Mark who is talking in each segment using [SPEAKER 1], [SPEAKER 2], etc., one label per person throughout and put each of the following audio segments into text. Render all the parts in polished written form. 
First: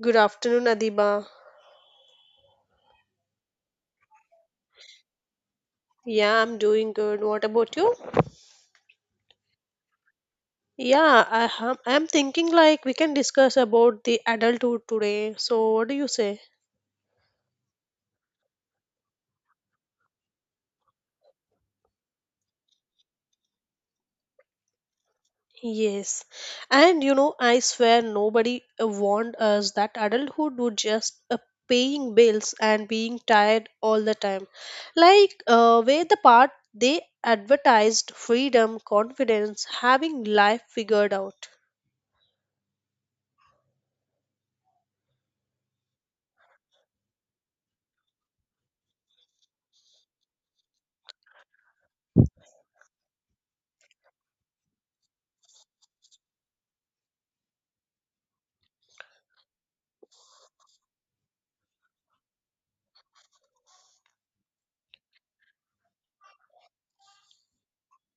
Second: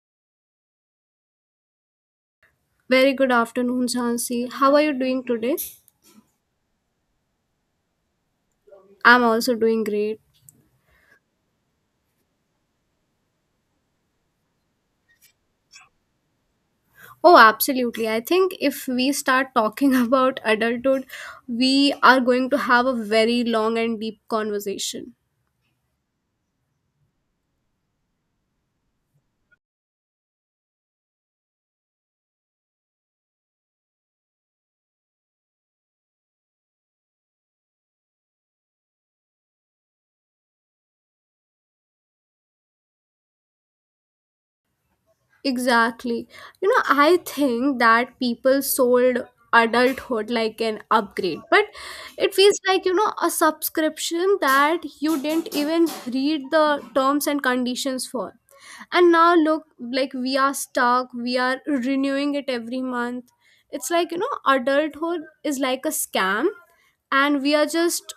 [SPEAKER 1] Good afternoon, Adiba.
[SPEAKER 2] Very good afternoon, Jhansi. How are you doing today?
[SPEAKER 1] Yeah, I'm doing good. What about you?
[SPEAKER 2] I'm also doing great.
[SPEAKER 1] Yeah, I am. I'm thinking like we can discuss about the adulthood today. So, what do you say?
[SPEAKER 2] Oh, absolutely. I think if we start talking about adulthood, we are going to have a very long and deep conversation.
[SPEAKER 1] Yes, and you know, I swear nobody warned us that adulthood would just paying bills and being tired all the time. Like, where the part they advertised freedom, confidence, having life figured out.
[SPEAKER 2] Exactly. I think that people sold adulthood like an upgrade, but it feels like, a subscription that you didn't even read the terms and conditions for. And now look, like we are stuck, we are renewing it every month. It's like, adulthood is like a scam, and we are just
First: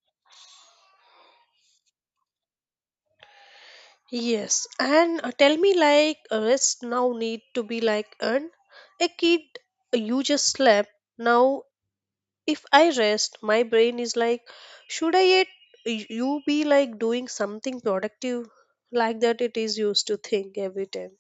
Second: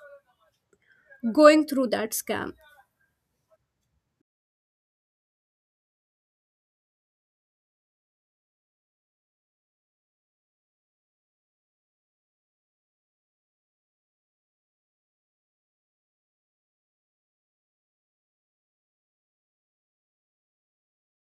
[SPEAKER 2] going through that scam.
[SPEAKER 1] Yes, and tell me like a rest now need to be like an a kid you just slept. Now if I rest, my brain is like, should I yet you be like doing something productive like that it is used to think every time.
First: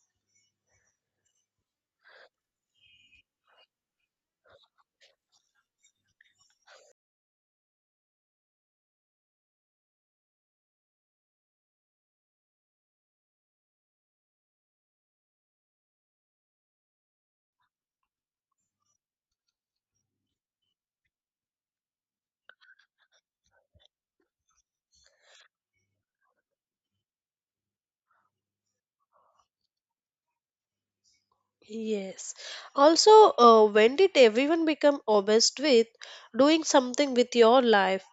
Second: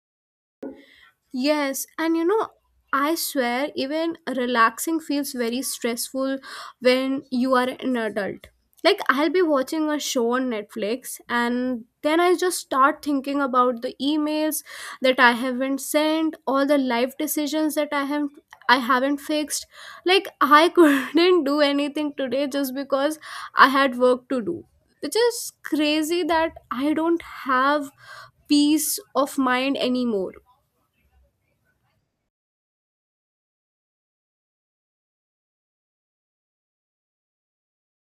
[SPEAKER 2] Yes, and I swear, even relaxing feels very stressful when you are an adult. Like, I'll be watching a show on Netflix, and then I just start thinking about the emails that I haven't sent, all the life decisions that I have. I haven't fixed. Like, I couldn't do anything today just because I had work to do. Which is crazy that I don't have peace of mind anymore.
[SPEAKER 1] Yes. Also, when did everyone become obsessed with doing something with your life?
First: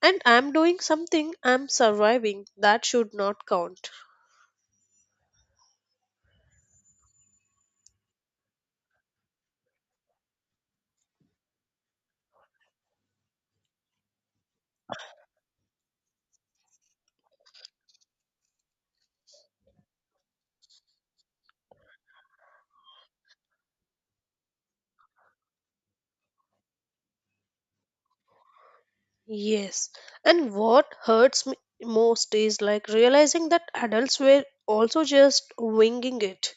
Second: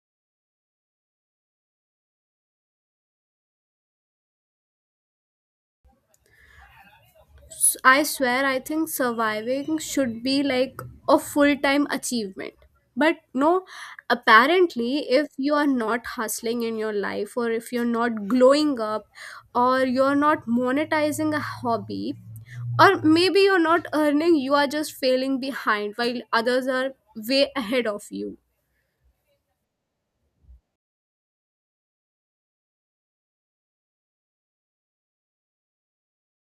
[SPEAKER 1] And I'm doing something, I'm surviving. That should not count.
[SPEAKER 2] I swear, I think surviving should be like a full time achievement. But no, apparently, if you are not hustling in your life, or if you're not glowing up, or you're not monetizing a hobby, or maybe you're not earning, you are just failing behind while others are way ahead of you.
[SPEAKER 1] Yes. And what hurts me most is like realizing that adults were also just winging it.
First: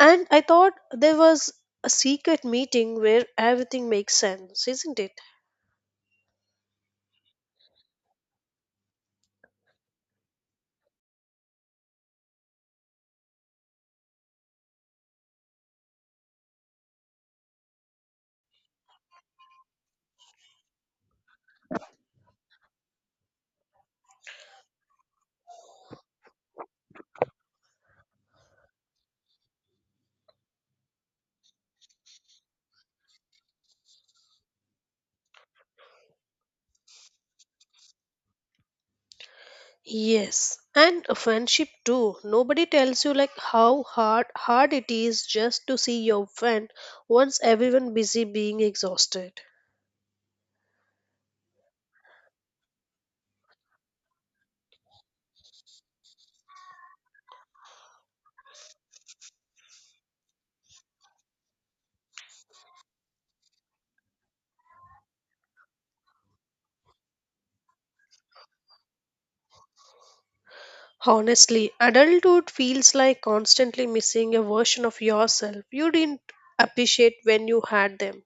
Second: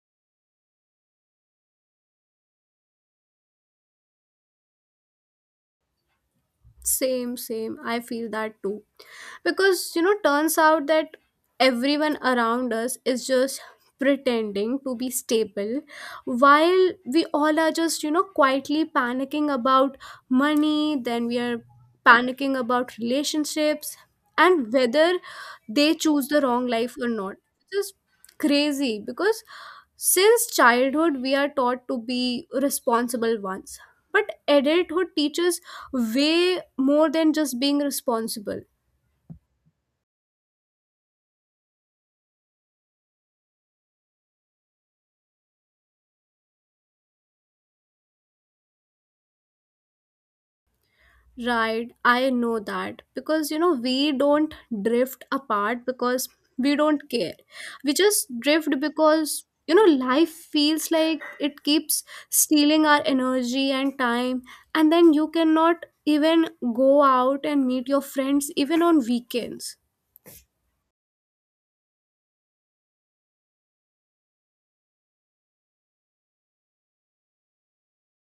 [SPEAKER 1] And I thought there was a secret meeting where everything makes sense, isn't it?
[SPEAKER 2] Same, same. I feel that too. Because, turns out that everyone around us is just pretending to be stable while we all are just, quietly panicking about money, then we are panicking about relationships and whether they choose the wrong life or not. It's just crazy because since childhood we are taught to be responsible ones. But adulthood teaches way more than just being responsible.
[SPEAKER 1] Yes. And a friendship too. Nobody tells you like how hard it is just to see your friend once everyone busy being exhausted.
[SPEAKER 2] Right, I know that because we don't drift apart because we don't care. We just drift because life feels like it keeps stealing our energy and time, and then you cannot even go out and meet your friends even on weekends.
[SPEAKER 1] Honestly, adulthood feels like constantly missing a version of yourself you didn't appreciate when you had them.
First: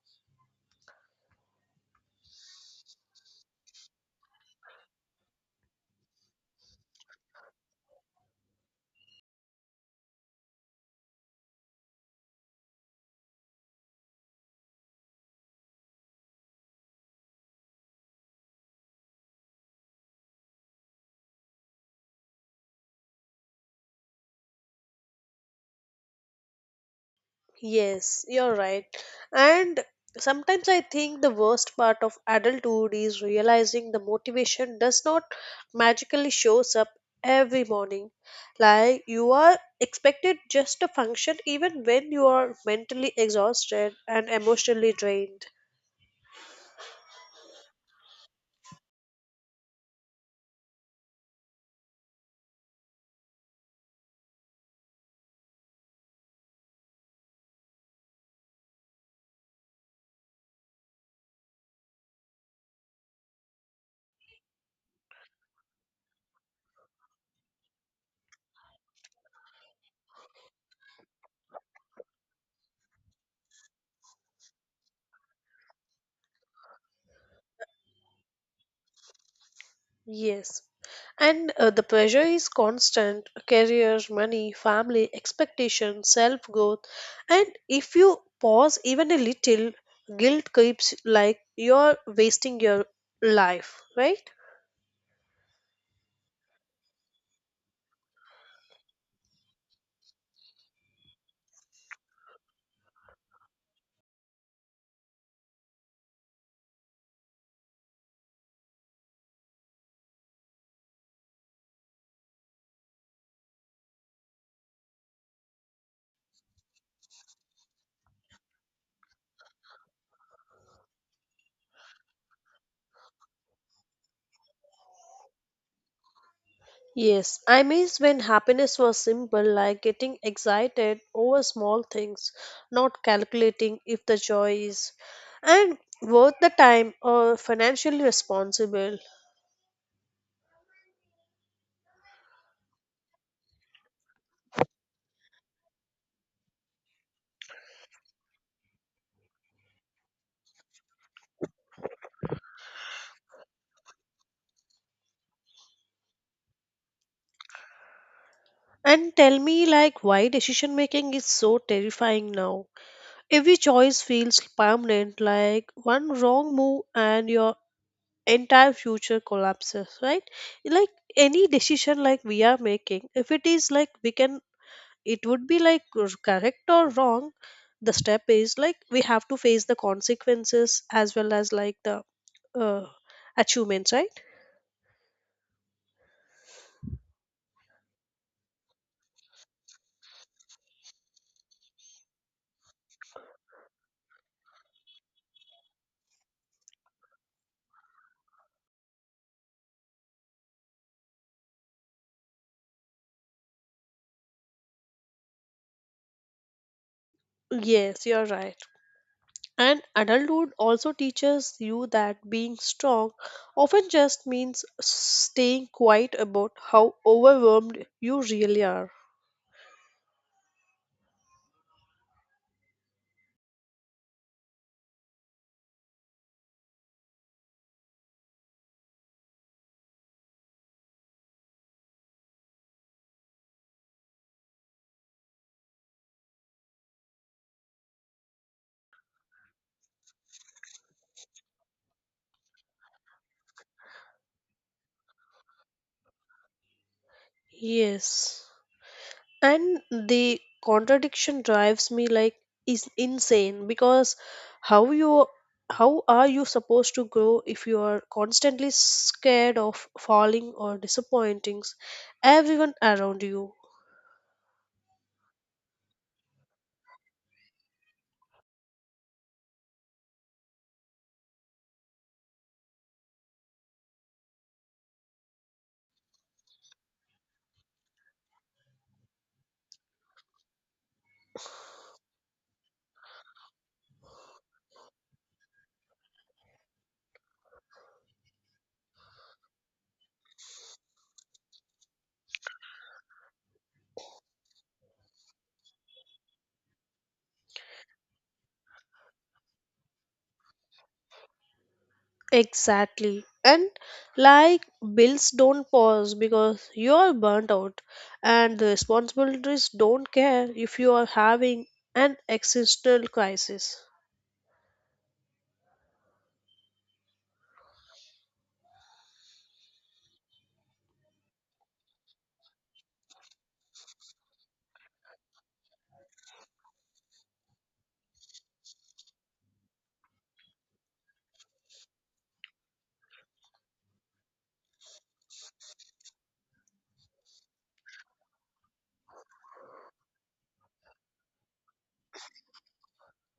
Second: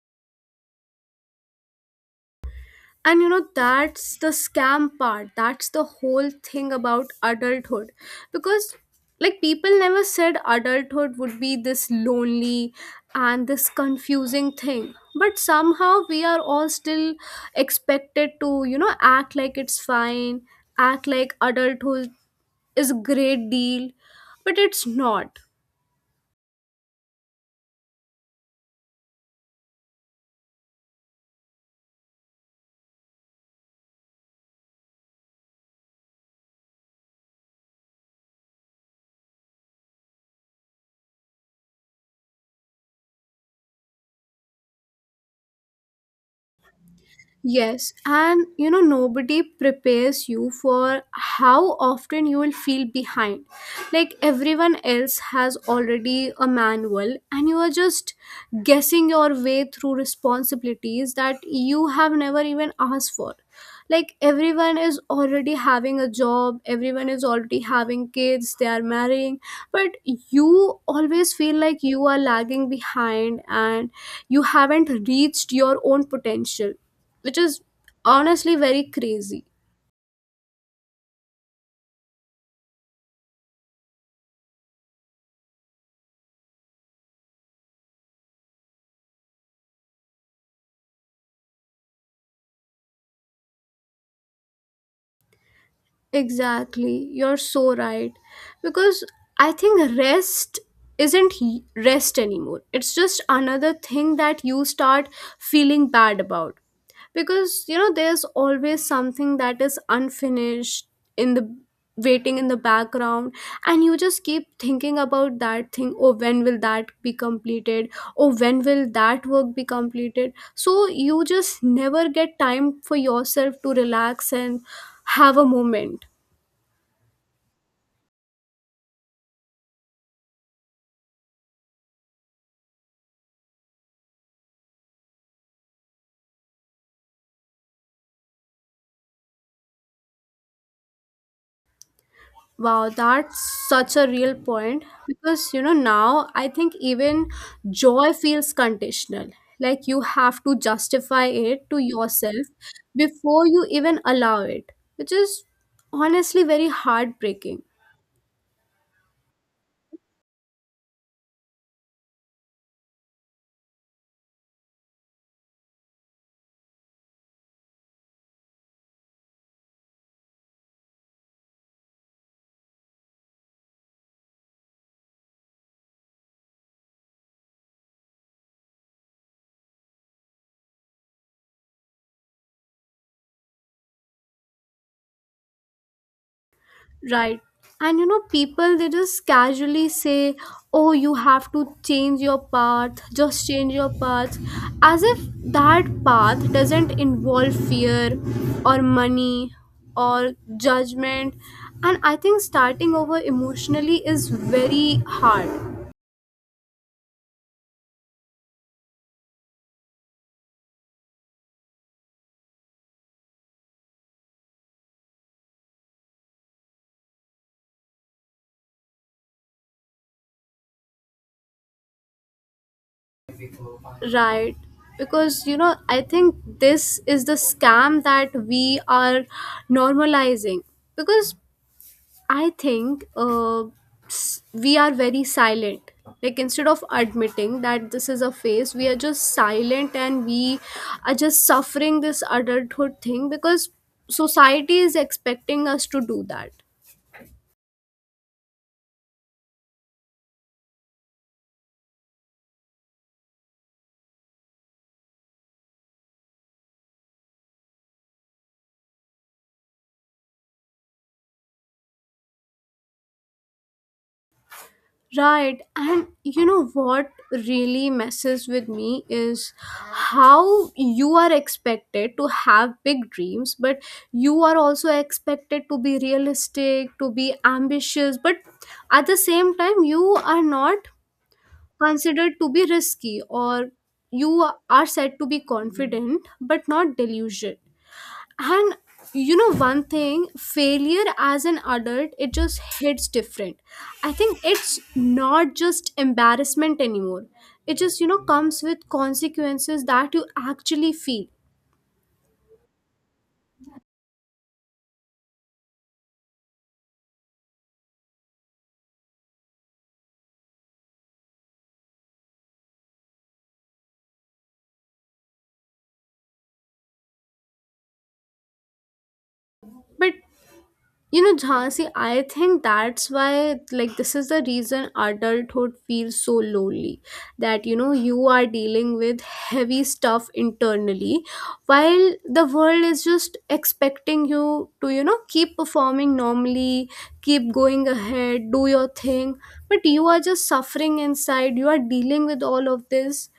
[SPEAKER 2] And that's the scam part. That's the whole thing about adulthood. Because, like, people never said adulthood would be this lonely and this confusing thing. But somehow we are all still expected to, act like it's fine, act like adulthood is a great deal. But it's not.
[SPEAKER 1] Yes, you're right. And sometimes I think the worst part of adulthood is realizing the motivation does not magically shows up every morning. Like you are expected just to function even when you are mentally exhausted and emotionally drained.
[SPEAKER 2] Yes, and nobody prepares you for how often you will feel behind. Like everyone else has already a manual, and you are just guessing your way through responsibilities that you have never even asked for. Like everyone is already having a job, everyone is already having kids, they are marrying, but you always feel like you are lagging behind and you haven't reached your own potential, which is honestly very crazy.
[SPEAKER 1] Yes. And the pressure is constant career, money, family, expectations, self growth. And if you pause even a little, guilt creeps like you're wasting your life, right?
[SPEAKER 2] Exactly. You're so right. Because I think rest isn't he- rest anymore. It's just another thing that you start feeling bad about. Because there's always something that is unfinished in the waiting in the background, and you just keep thinking about that thing. Oh, when will that be completed? Oh, when will that work be completed? So you just never get time for yourself to relax and have a moment.
[SPEAKER 1] Yes, I miss when happiness was simple, like getting excited over small things, not calculating if the joy is and worth the time or financially responsible.
[SPEAKER 2] Wow, that's such a real point because now I think even joy feels conditional. Like you have to justify it to yourself before you even allow it, which is honestly very heartbreaking.
[SPEAKER 1] And tell me, like, why decision making is so terrifying now. Every choice feels permanent, like one wrong move and your entire future collapses, right? Like any decision like we are making, if it is like we can, it would be like correct or wrong. The step is like we have to face the consequences as well as like the uh, achievements, right?
[SPEAKER 2] Right. And people they just casually say, "Oh, you have to change your path, just change your path," as if that path doesn't involve fear or money or judgment. And I think starting over emotionally is very hard,
[SPEAKER 1] Yes, you're right. And adulthood also teaches you that being strong often just means staying quiet about how overwhelmed you really are.
[SPEAKER 2] right? Because I think this is the scam that we are normalizing because I think we are very silent. Like instead of admitting that this is a phase, we are just silent and we are just suffering this adulthood thing because society is expecting us to do that.
[SPEAKER 1] Yes. And the contradiction drives me like is insane because how you how are you supposed to grow if you are constantly scared of falling or disappointing everyone around you?
[SPEAKER 2] Right, and what really messes with me is how you are expected to have big dreams, but you are also expected to be realistic, to be ambitious, but at the same time, you are not considered to be risky or you are said to be confident but not delusional. And one thing, failure as an adult, it just hits different. I think it's not just embarrassment anymore. It just, comes with consequences that you actually feel.
[SPEAKER 1] Exactly. And like bills don't pause because you are burnt out and the responsibilities don't care if you are having an existential crisis.
[SPEAKER 2] But Jhansi, I think that's why, like, this is the reason adulthood feels so lonely. That, you are dealing with heavy stuff internally, while the world is just expecting you to, keep performing normally, keep going ahead, do your thing. But you are just suffering inside, you are dealing with all of this.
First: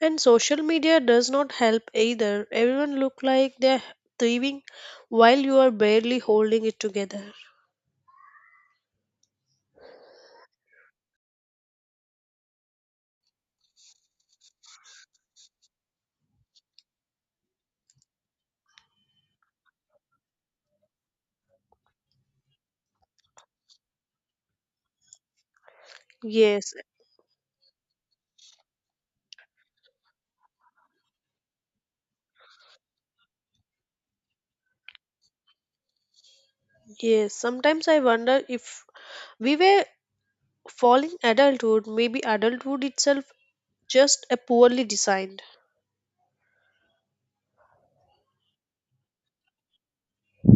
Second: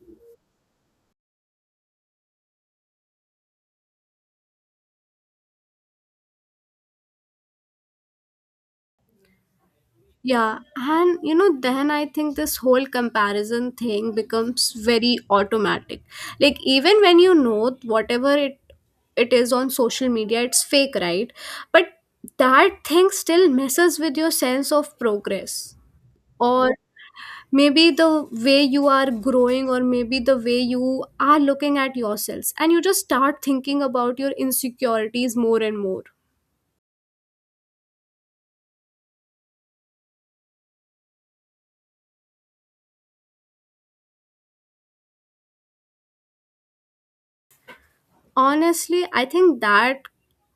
[SPEAKER 1] And social media does not help either. Everyone look like they're thriving while you are barely holding it together.
[SPEAKER 2] Yeah, and then I think this whole comparison thing becomes very automatic. Like even when you know whatever it is on social media, it's fake, right? But that thing still messes with your sense of progress.
[SPEAKER 1] Yes,
[SPEAKER 2] Or maybe the way you are growing, or maybe the way you are looking at yourselves, and you just start thinking about your insecurities more and more.
[SPEAKER 1] yes. Sometimes I wonder if we were falling adulthood, maybe adulthood itself just a poorly designed.
[SPEAKER 2] Honestly, I think that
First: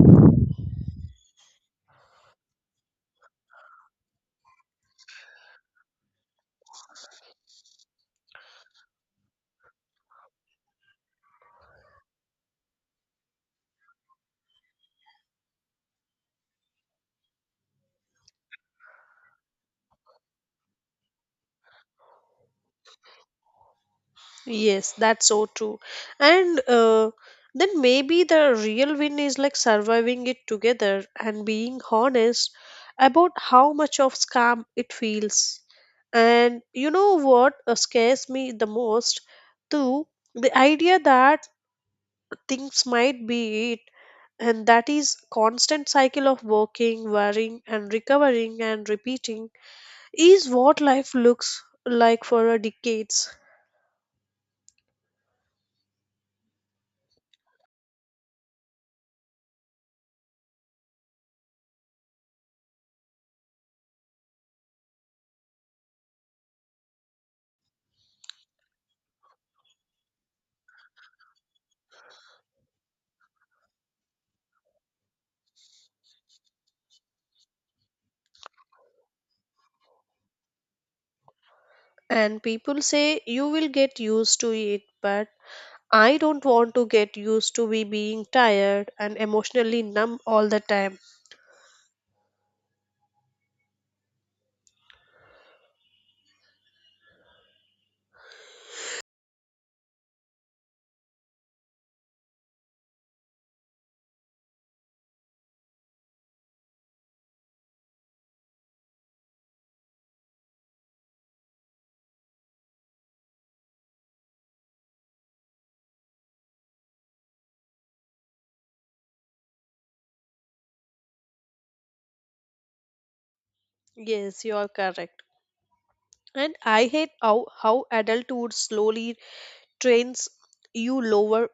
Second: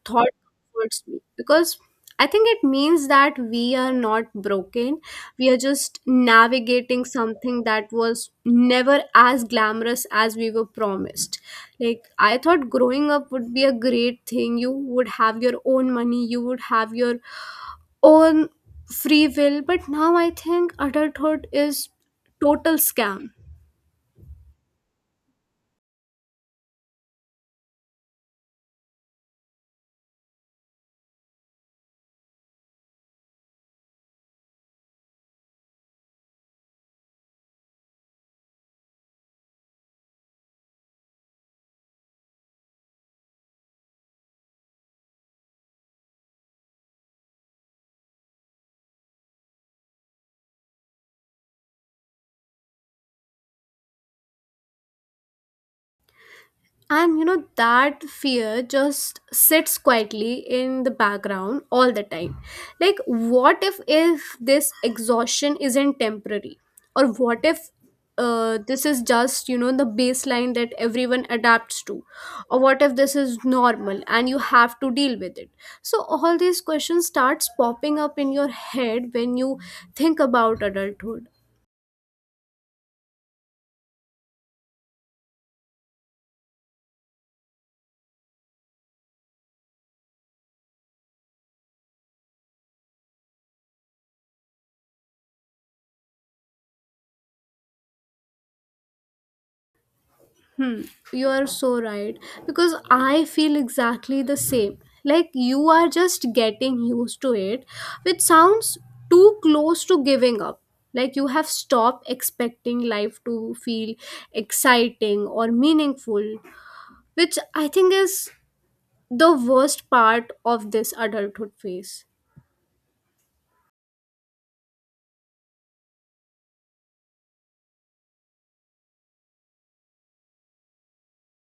[SPEAKER 2] thought comforts me because I think it means that we are not broken. We are just navigating something that was never as glamorous as we were promised. Like, I thought growing up would be a great thing. You would have your own money, you would have your own free will. But now I think adulthood is total scam.
[SPEAKER 1] Yes, that's so true. And then maybe the real win is like surviving it together and being honest about how much of scam it feels. And you know what scares me the most? Too, the idea that things might be it, and that is constant cycle of working, worrying, and recovering and repeating is what life looks like for a decades.
[SPEAKER 2] And that fear just sits quietly in the background all the time. Like, what if this exhaustion isn't temporary? Or what if this is just, the baseline that everyone adapts to? Or what if this is normal and you have to deal with it? So, all these questions starts popping up in your head when you think about adulthood.
[SPEAKER 1] And people say you will get used to it, but I don't want to get used to be being tired and emotionally numb all the time.
[SPEAKER 2] Hmm, you are so right. Because I feel exactly the same. Like you are just getting used to it, which sounds too close to giving up. Like you have stopped expecting life to feel exciting or meaningful, which I think is the worst part of this adulthood phase.
[SPEAKER 1] Yes, you are correct. And I hate how adulthood slowly trains you lower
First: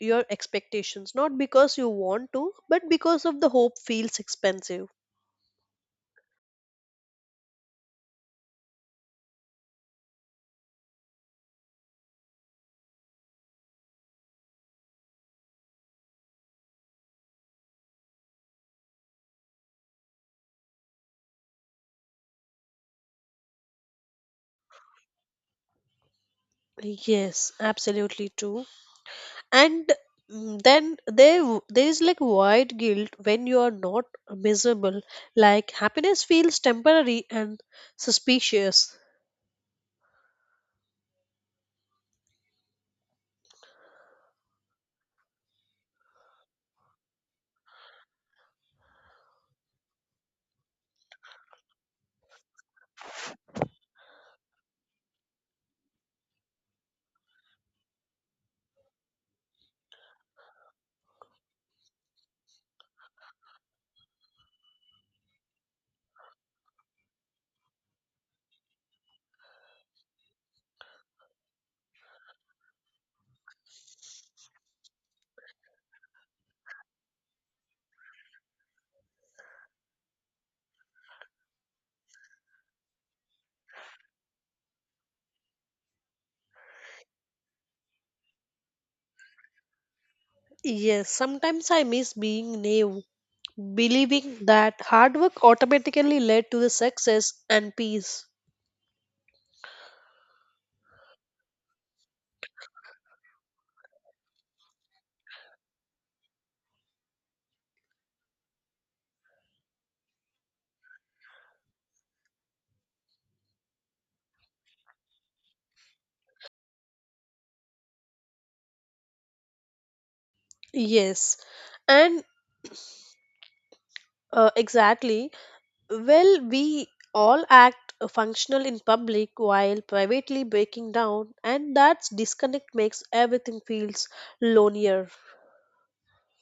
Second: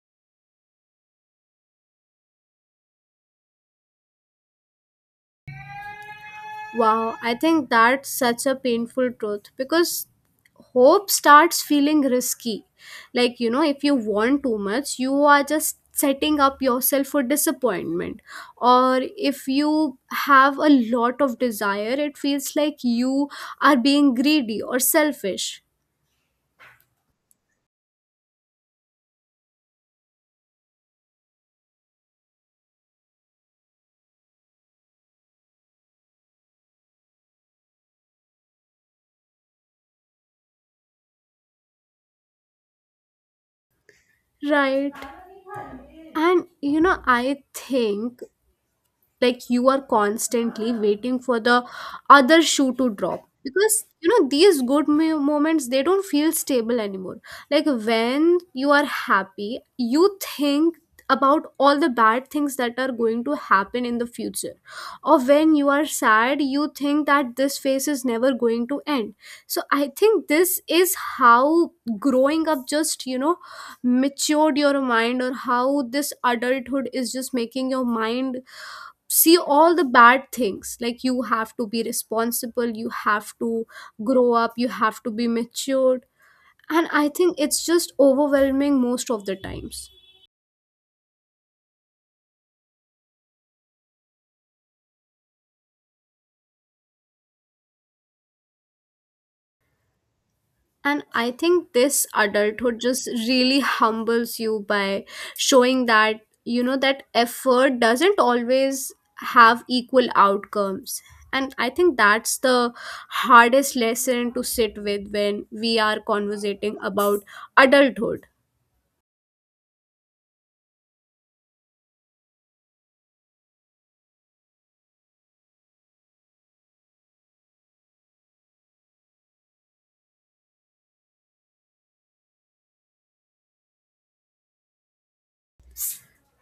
[SPEAKER 1] your expectations not because you want to but because of the hope feels expensive.
[SPEAKER 2] Wow, I think that's such a painful truth because hope starts feeling risky. Like, if you want too much, you are just setting up yourself for disappointment. Or if you have a lot of desire, it feels like you are being greedy or selfish.
[SPEAKER 1] Yes, absolutely true. And then there is like void guilt when you are not miserable, like happiness feels temporary and suspicious.
[SPEAKER 2] Right. And, I think like you are constantly waiting for the other shoe to drop because these good moments they don't feel stable anymore. Like when you are happy you think about all the bad things that are going to happen in the future, or when you are sad you think that this phase is never going to end. So I think this is how growing up just matured your mind, or how this adulthood is just making your mind see all the bad things. Like you have to be responsible, you have to grow up, you have to be matured, and I think it's just overwhelming most of the times.
[SPEAKER 1] Yes, sometimes I miss being naive, believing that hard work automatically led to the success and peace.
[SPEAKER 2] And I think this adulthood just really humbles you by showing that that effort doesn't always have equal outcomes. And I think that's the hardest lesson to sit with when we are conversating about adulthood.
[SPEAKER 1] Yes, and exactly, well we all act functional in public while privately breaking down and that disconnect makes everything feels lonelier.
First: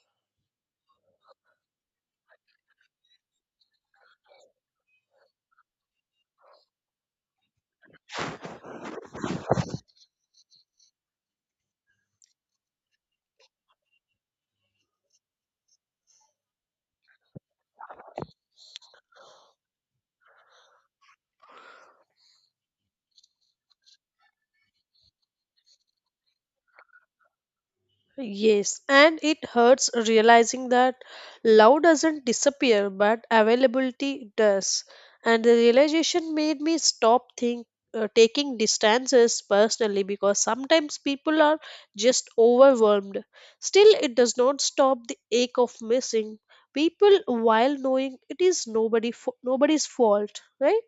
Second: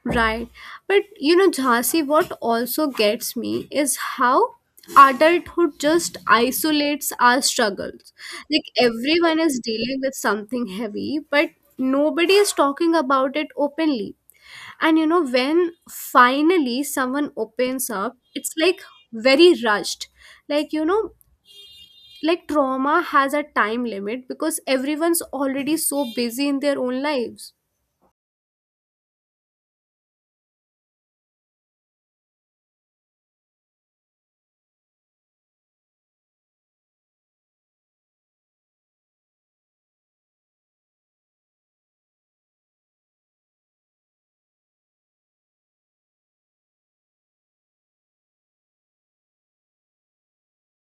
[SPEAKER 2] Right. But Jhansi, what also gets me is how adulthood just isolates our struggles. Like everyone is dealing with something heavy, but nobody is talking about it openly. And when finally someone opens up, it's like very rushed. Like, like trauma has a time limit because everyone's already so busy in their own lives.
[SPEAKER 1] Yes, and it hurts realizing that love doesn't disappear, but availability does. And the realization made me stop think, taking distances personally because sometimes people are just overwhelmed. Still, it does not stop the ache of missing people while knowing it is nobody's fault, right?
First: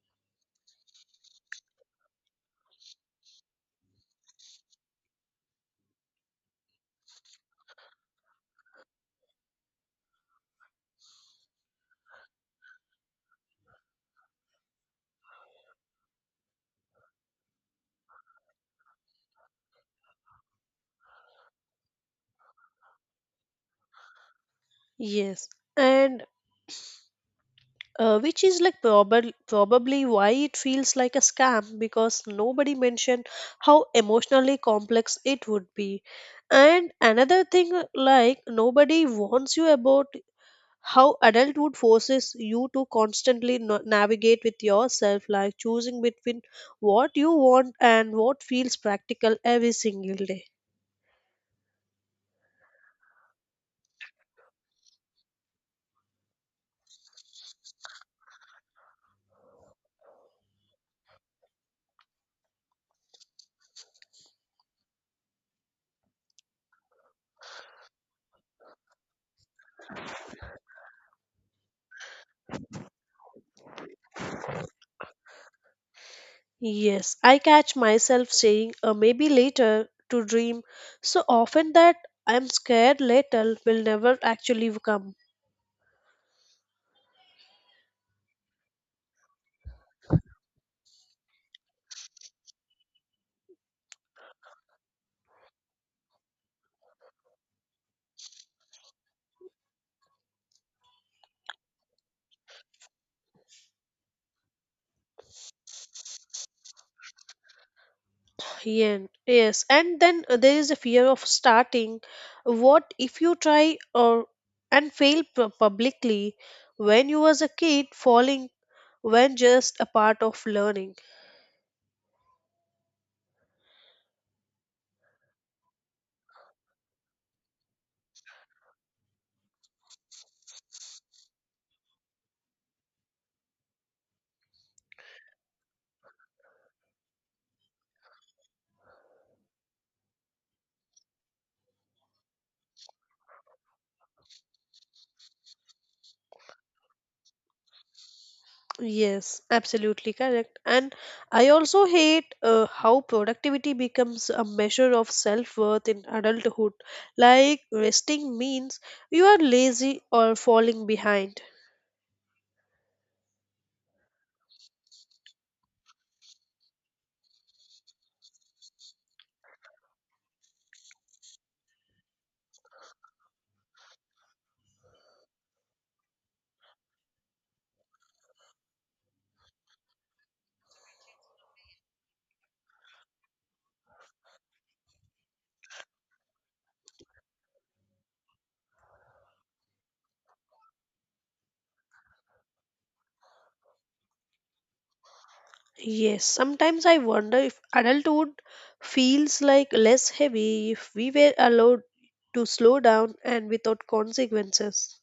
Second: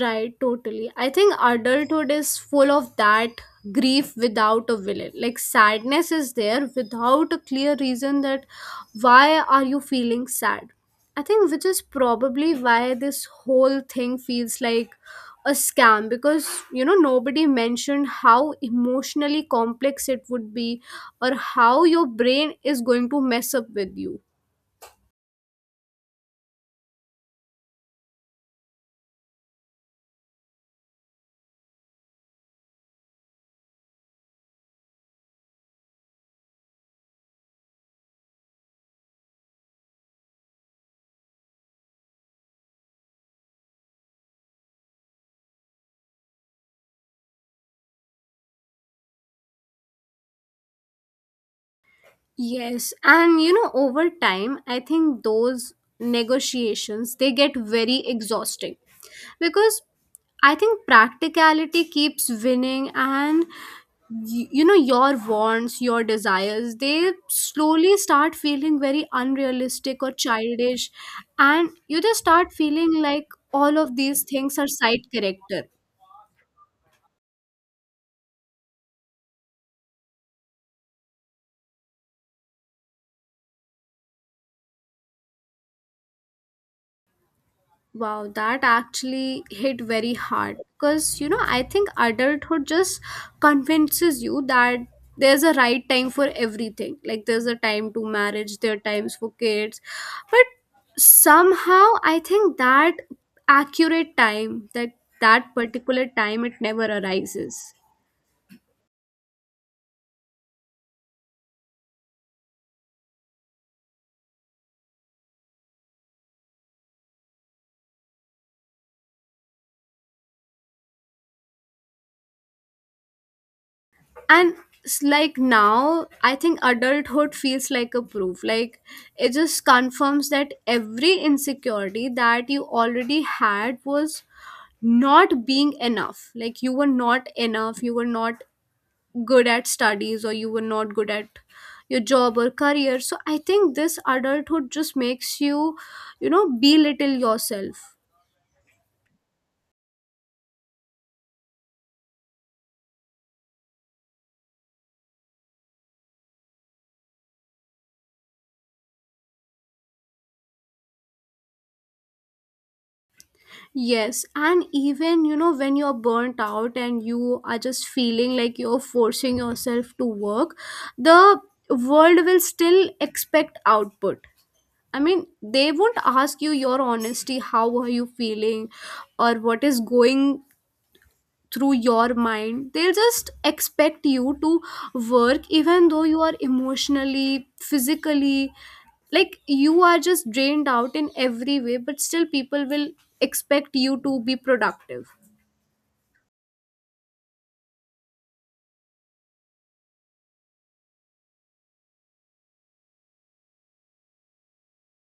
[SPEAKER 2] Right, totally. I think adulthood is full of that grief without a villain. Like sadness is there without a clear reason that why are you feeling sad? I think which is probably why this whole thing feels like a scam because nobody mentioned how emotionally complex it would be or how your brain is going to mess up with you.
[SPEAKER 1] Yes, and which is like probably why it feels like a scam because nobody mentioned how emotionally complex it would be. And another thing, like nobody warns you about how adulthood forces you to constantly navigate with yourself, like choosing between what you want and what feels practical every single day.
[SPEAKER 2] Yes, and over time, I think those negotiations they get very exhausting because I think practicality keeps winning and you know your wants your desires they slowly start feeling very unrealistic or childish, and you just start feeling like all of these things are side character.
[SPEAKER 1] Yes, I catch myself saying maybe later to dream so often that I'm scared later will never actually come.
[SPEAKER 2] Wow, that actually hit very hard because I think adulthood just convinces you that there's a right time for everything. Like, there's a time to marriage, there are times for kids, but somehow I think that accurate time, that particular time, it never arises.
[SPEAKER 1] Yen. Yes, and then there is a fear of starting. What if you try or and fail publicly? When you was a kid, falling when just a part of learning.
[SPEAKER 2] And it's like, now I think adulthood feels like a proof, like it just confirms that every insecurity that you already had was not being enough. Like you were not enough, you were not good at studies, or you were not good at your job or career. So I think this adulthood just makes you, you know, belittle yourself.
[SPEAKER 1] Yes, absolutely correct. And I also hate how productivity becomes a measure of self-worth in adulthood. Like resting means you are lazy or falling behind.
[SPEAKER 2] Yes, and even, you know, when you're burnt out and you are just feeling like you're forcing yourself to work, the world will still expect output. I mean, they won't ask you your honesty, how are you feeling, or what is going through your mind. They'll just expect you to work even though you are emotionally, physically, like you are just drained out in every way, but still people will expect you to be productive.
[SPEAKER 1] Yes, sometimes I wonder if adulthood feels like less heavy if we were allowed to slow down and without consequences.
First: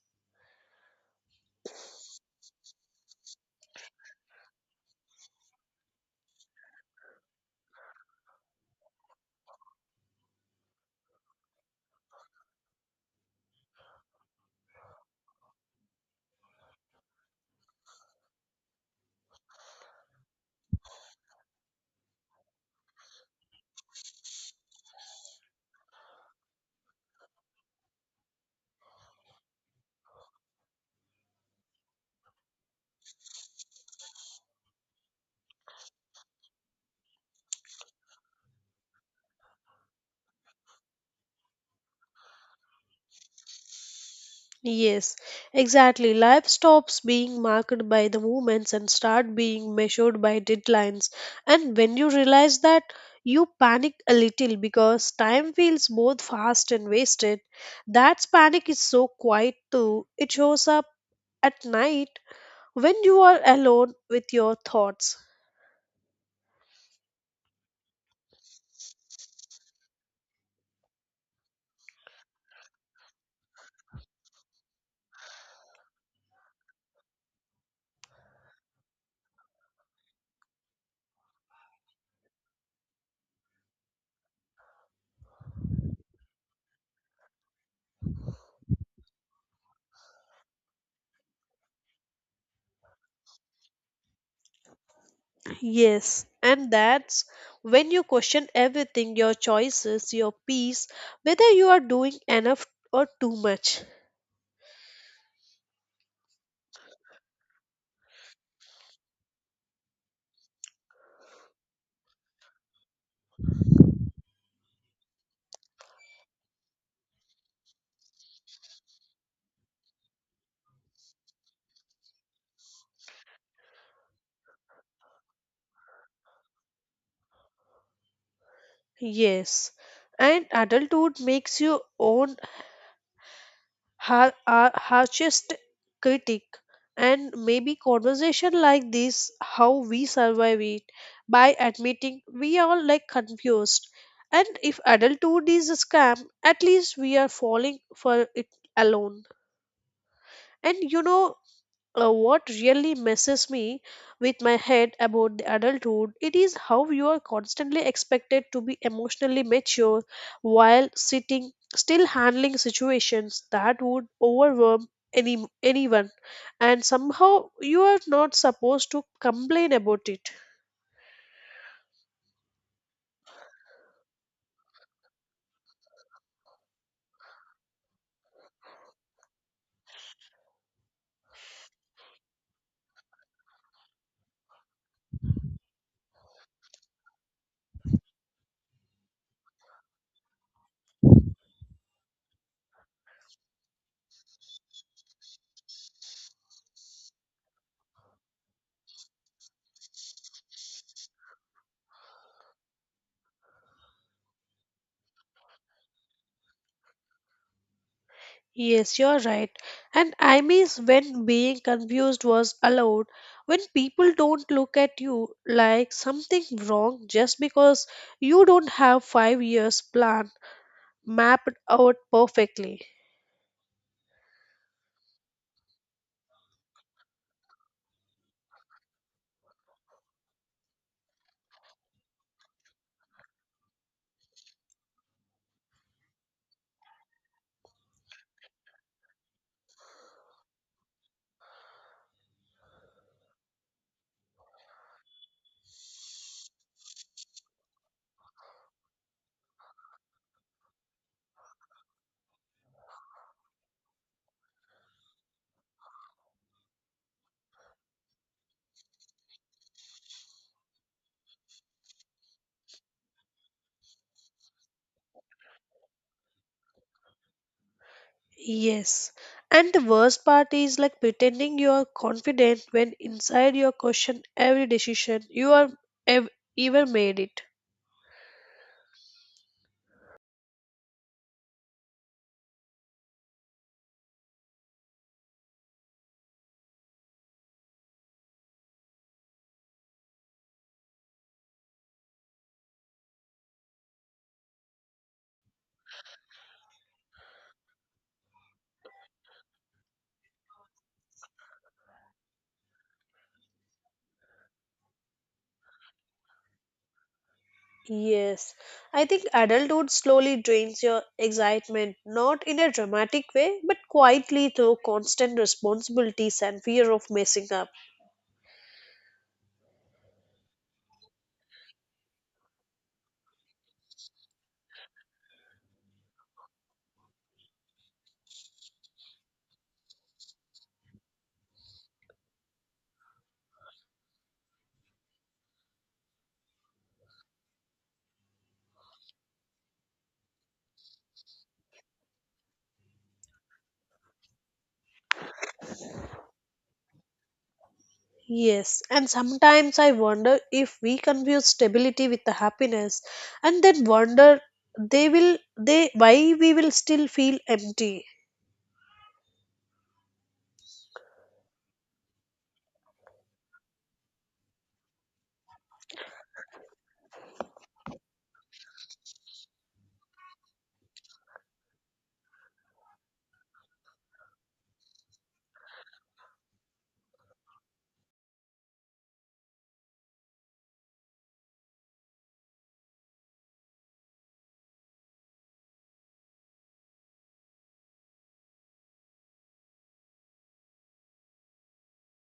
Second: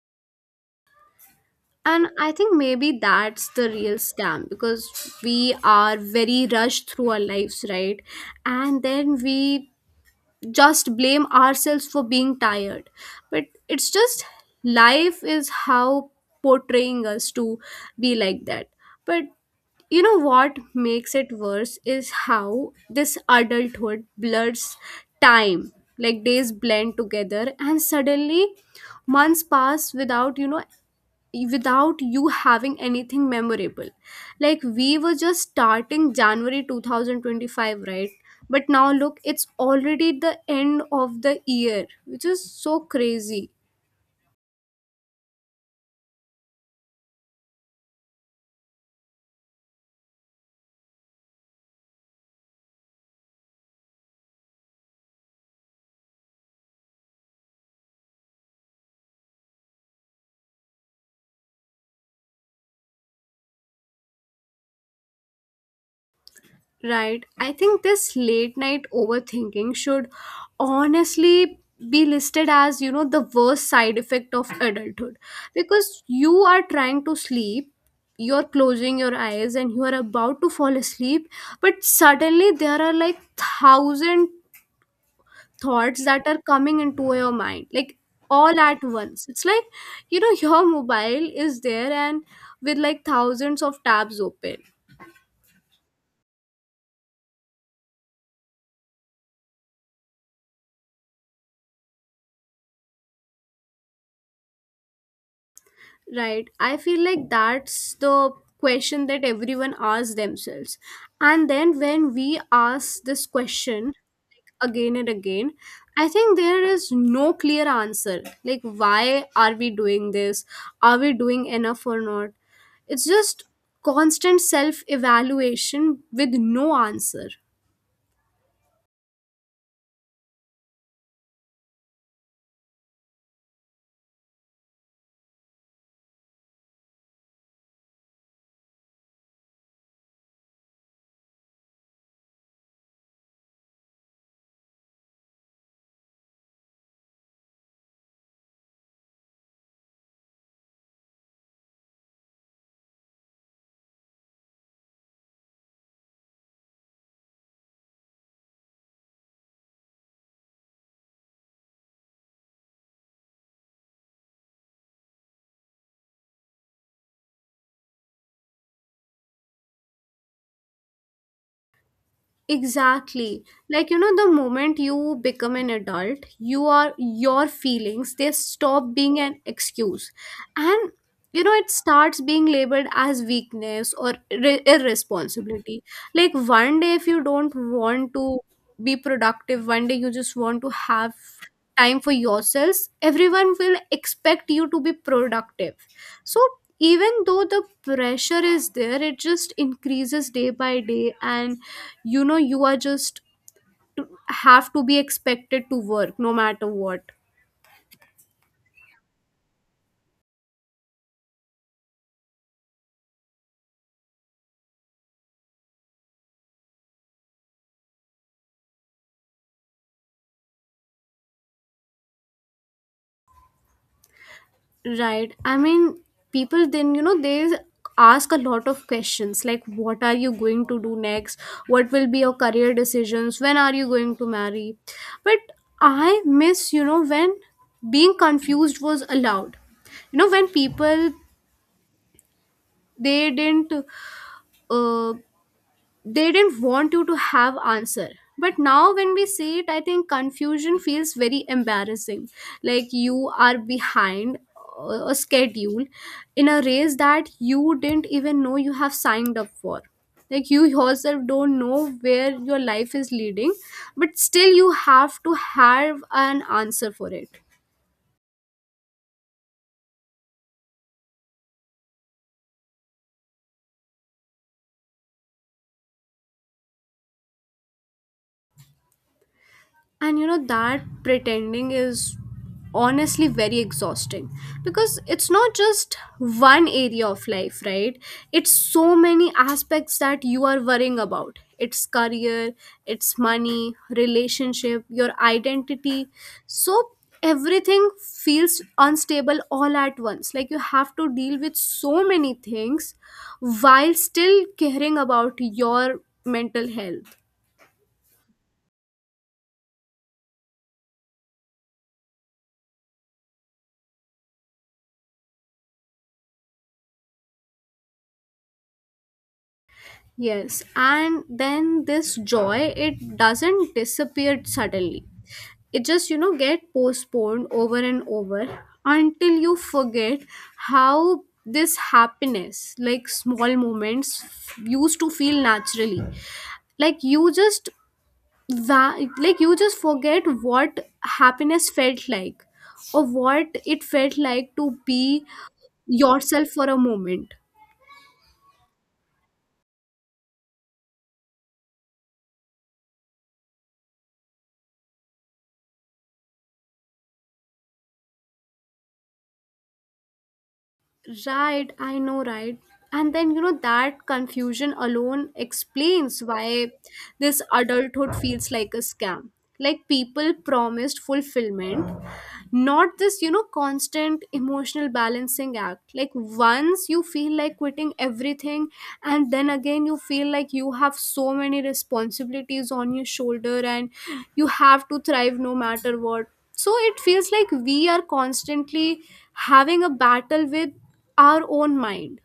[SPEAKER 2] And I think maybe that's the real scam, because we are very rushed through our lives, right? And then we just blame ourselves for being tired, but it's just life is how portraying us to be like that. But you know what makes it worse is how this adulthood blurs time. Like days blend together and suddenly months pass without, without you having anything memorable. Like we were just starting January 2025, right? But now look, it's already the end of the year, which is so crazy.
[SPEAKER 1] Yes, exactly. Life stops being marked by the movements and start being measured by deadlines. And when you realize that, you panic a little because time feels both fast and wasted. That panic is so quiet too. It shows up at night when you are alone with your thoughts.
[SPEAKER 2] Right. I think this late night overthinking should, honestly, be listed as, you know, the worst side effect of adulthood, because you are trying to sleep, you're closing your eyes and you are about to fall asleep, but suddenly there are like thousand thoughts that are coming into your mind, like all at once. It's like, you know, your mobile is there and with like thousands of tabs open.
[SPEAKER 1] Yes, and that's when you question everything, your choices, your peace, whether you are doing enough or too much.
[SPEAKER 2] Right. I feel like that's the question that everyone asks themselves. And then when we ask this question, like, again and again, I think there is no clear answer. Like, why are we doing this? Are we doing enough or not? It's just constant self evaluation with no answer.
[SPEAKER 1] Yes, and adulthood makes you own harshest critic, and maybe conversation like this, how we survive it, by admitting we are like confused. And if adulthood is a scam, at least we are falling for it alone. And you know, what really messes me with my head about the adulthood it is how you are constantly expected to be emotionally mature while sitting still handling situations that would overwhelm anyone, and somehow you are not supposed to complain about it.
[SPEAKER 2] Exactly. Like, you know, the moment you become an adult, you are your feelings, they stop being an excuse. And, you know, it starts being labeled as weakness or irresponsibility. Like, one day, if you don't want to be productive, one day you just want to have time for yourselves, everyone will expect you to be productive. So even though the pressure is there, it just increases day by day, and, you know, you are just have to be expected to work no matter what.
[SPEAKER 1] Yes, you're right. And I miss when being confused was allowed, when people don't look at you like something wrong just because you don't have 5 years plan mapped out perfectly.
[SPEAKER 2] Right. I mean, people then, you know, they ask a lot of questions like, what are you going to do next? What will be your career decisions? When are you going to marry? But I miss, you know, when being confused was allowed. You know, when people, they didn't, uh, they didn't want you to have answer. But now when we see it, I think confusion feels very embarrassing. Like you are behind a schedule in a race that you didn't even know you have signed up for. Like you yourself don't know where your life is leading, but still you have to have an answer for it.
[SPEAKER 1] Yes. And the worst part is like pretending you're confident when inside your question every decision you are ev- even made it.
[SPEAKER 2] And you know, that pretending is honestly very exhausting, because it's not just one area of life, right? It's so many aspects that you are worrying about. It's career, it's money, relationship, your identity. So everything feels unstable all at once. Like you have to deal with so many things while still caring about your mental health.
[SPEAKER 1] Yes, I think adulthood slowly drains your excitement, not in a dramatic way, but quietly through constant responsibilities and fear of messing up.
[SPEAKER 2] Yes, and then this joy, it doesn't disappear suddenly. It just, you know, get postponed over and over until you forget how this happiness, like small moments, used to feel naturally. Like you just like you just forget what happiness felt like, or what it felt like to be yourself for a moment.
[SPEAKER 1] Yes, and sometimes I wonder if we confuse stability with the happiness and then wonder they will they why we will still feel empty.
[SPEAKER 2] Right, I know, right? And then, you know, that confusion alone explains why this adulthood feels like a scam. Like people promised fulfillment, not this, you know, constant emotional balancing act. Like once you feel like quitting everything, and then again you feel like you have so many responsibilities on your shoulder, and you have to thrive no matter what. So it feels like we are constantly having a battle with our own mind.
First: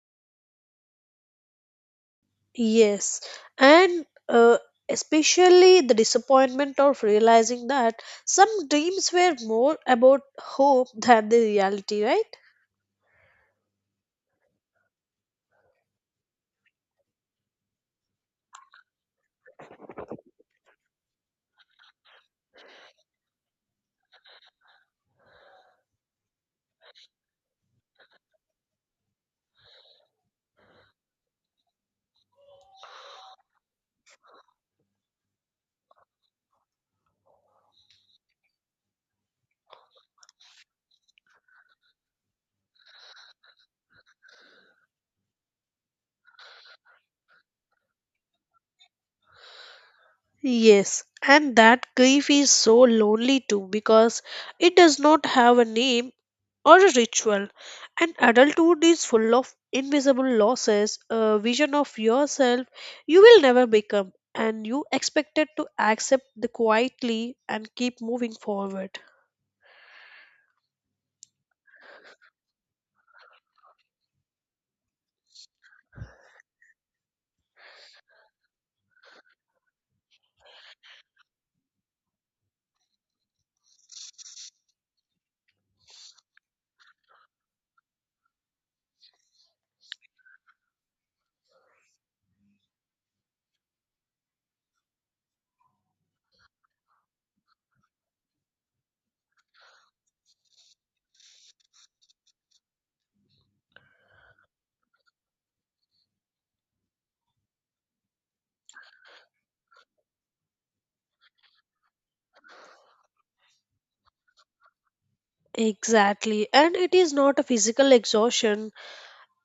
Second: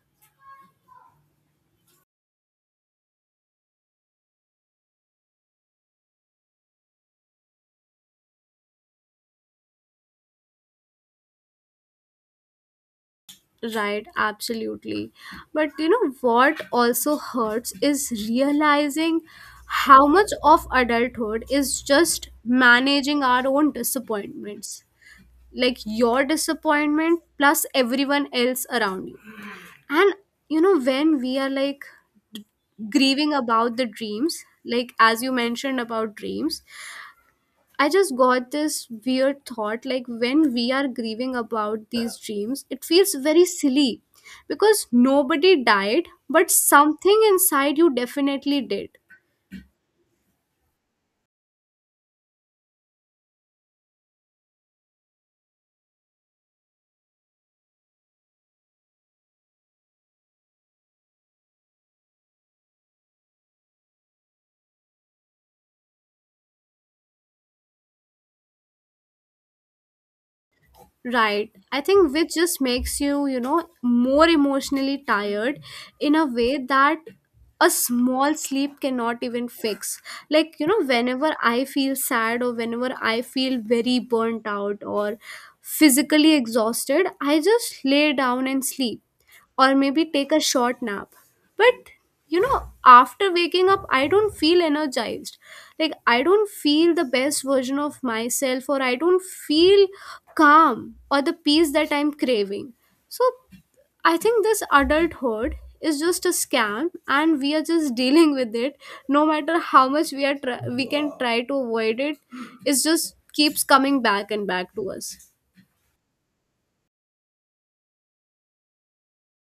[SPEAKER 1] Yes, and especially the disappointment of realizing that some dreams were more about hope than the reality, right?
[SPEAKER 2] Right, absolutely. But you know what also hurts is realizing how much of adulthood is just managing our own disappointments. Like your disappointment plus everyone else around you. And, you know, when we are like grieving about the dreams, like as you mentioned about dreams, I just got this weird thought, like when we are grieving about these dreams, it feels very silly because nobody died, but something inside you definitely did.
[SPEAKER 1] Yes, and that grief is so lonely too because it does not have a name or a ritual. And adulthood is full of invisible losses, a vision of yourself you will never become, and you expected to accept the quietly and keep moving forward.
[SPEAKER 2] Right. I think which just makes you, you know, more emotionally tired in a way that a small sleep cannot even fix. Like, you know, whenever I feel sad or whenever I feel very burnt out or physically exhausted, I just lay down and sleep, or maybe take a short nap. But you know, after waking up, I don't feel energized. Like, I don't feel the best version of myself, or I don't feel calm or the peace that I'm craving. So, I think this adulthood is just a scam, and we are just dealing with it. No matter how much we are, we can try to avoid it. It just keeps coming back and back to us.
[SPEAKER 1] Exactly, and it is not a physical exhaustion,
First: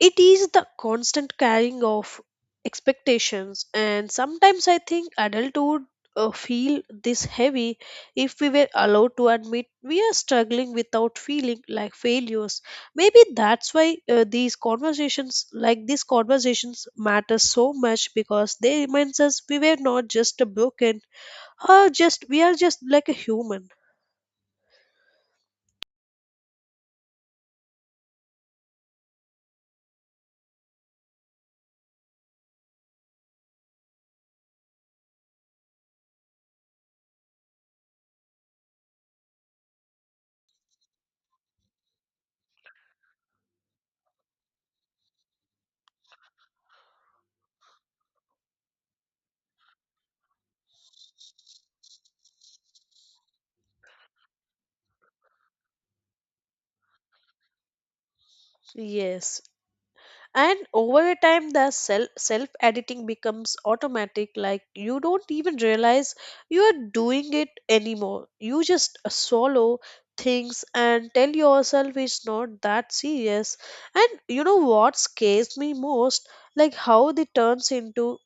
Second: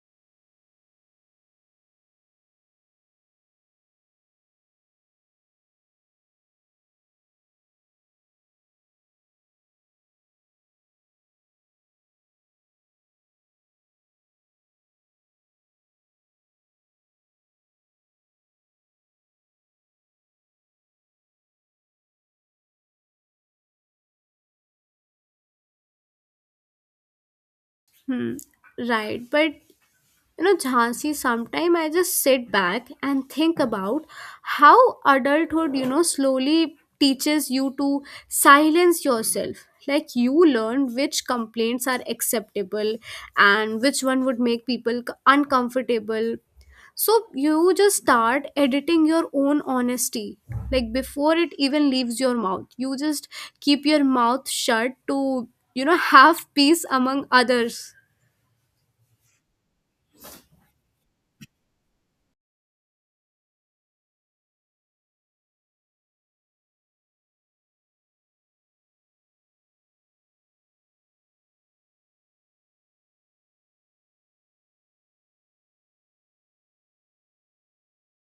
[SPEAKER 1] it is the constant carrying of expectations. And sometimes I think adulthood feel this heavy if we were allowed to admit we are struggling without feeling like failures. Maybe that's why these conversations, like these conversations matter so much because they reminds us we were not just a broken or just we are just like a human.
[SPEAKER 2] Hmm. Right, but you know, Jhansi, sometimes I just sit back and think about how adulthood, you know, slowly teaches you to silence yourself. Like you learn which complaints are acceptable and which one would make people uncomfortable. So you just start editing your own honesty. Like before it even leaves your mouth, you just keep your mouth shut to, you know, have peace among others.
[SPEAKER 1] Yes, and over a time the self editing becomes automatic, like you don't even realize you are doing it anymore. You just swallow things and tell yourself it's not that serious. And you know what scares me most, like how they turns into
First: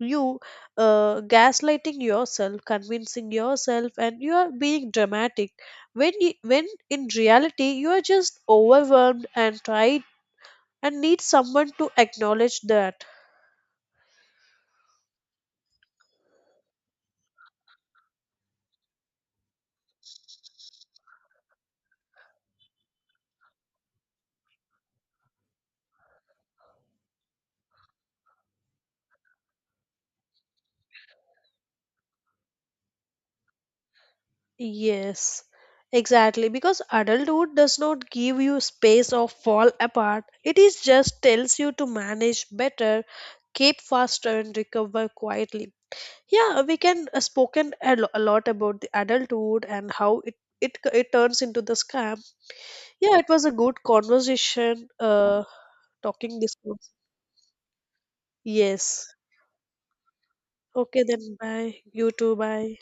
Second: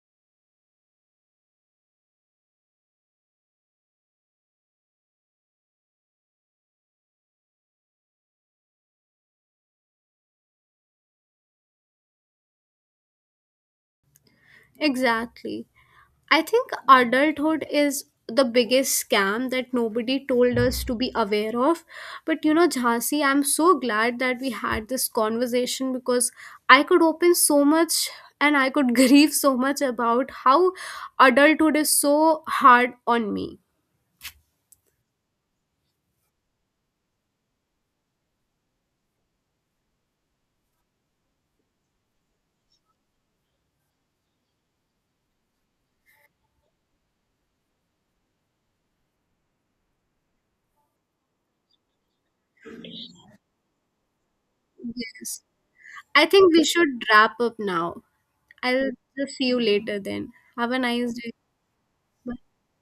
[SPEAKER 1] you gaslighting yourself, convincing yourself and you are being dramatic when when in reality you are just overwhelmed and try and need someone to acknowledge that.
[SPEAKER 2] Exactly. I think adulthood is the biggest scam that nobody told us to be aware of. But you know, Jhansi, I'm so glad that we had this conversation because I could open so much, and I could grieve so much about how adulthood is so hard on me.
[SPEAKER 1] Yes, exactly. Because adulthood does not give you space or fall apart. It is just tells you to manage better, keep faster, and recover quietly. Yeah, we can spoken a, a lot about the adulthood and how it turns into the scam. Yeah, it was a good conversation.
[SPEAKER 2] Yes. I
[SPEAKER 1] Talking
[SPEAKER 2] think
[SPEAKER 1] this.
[SPEAKER 2] we should wrap up now. I'll
[SPEAKER 1] Yes.
[SPEAKER 2] just see you later then. Have a
[SPEAKER 1] Okay,
[SPEAKER 2] nice day.
[SPEAKER 1] then bye. You too. Bye.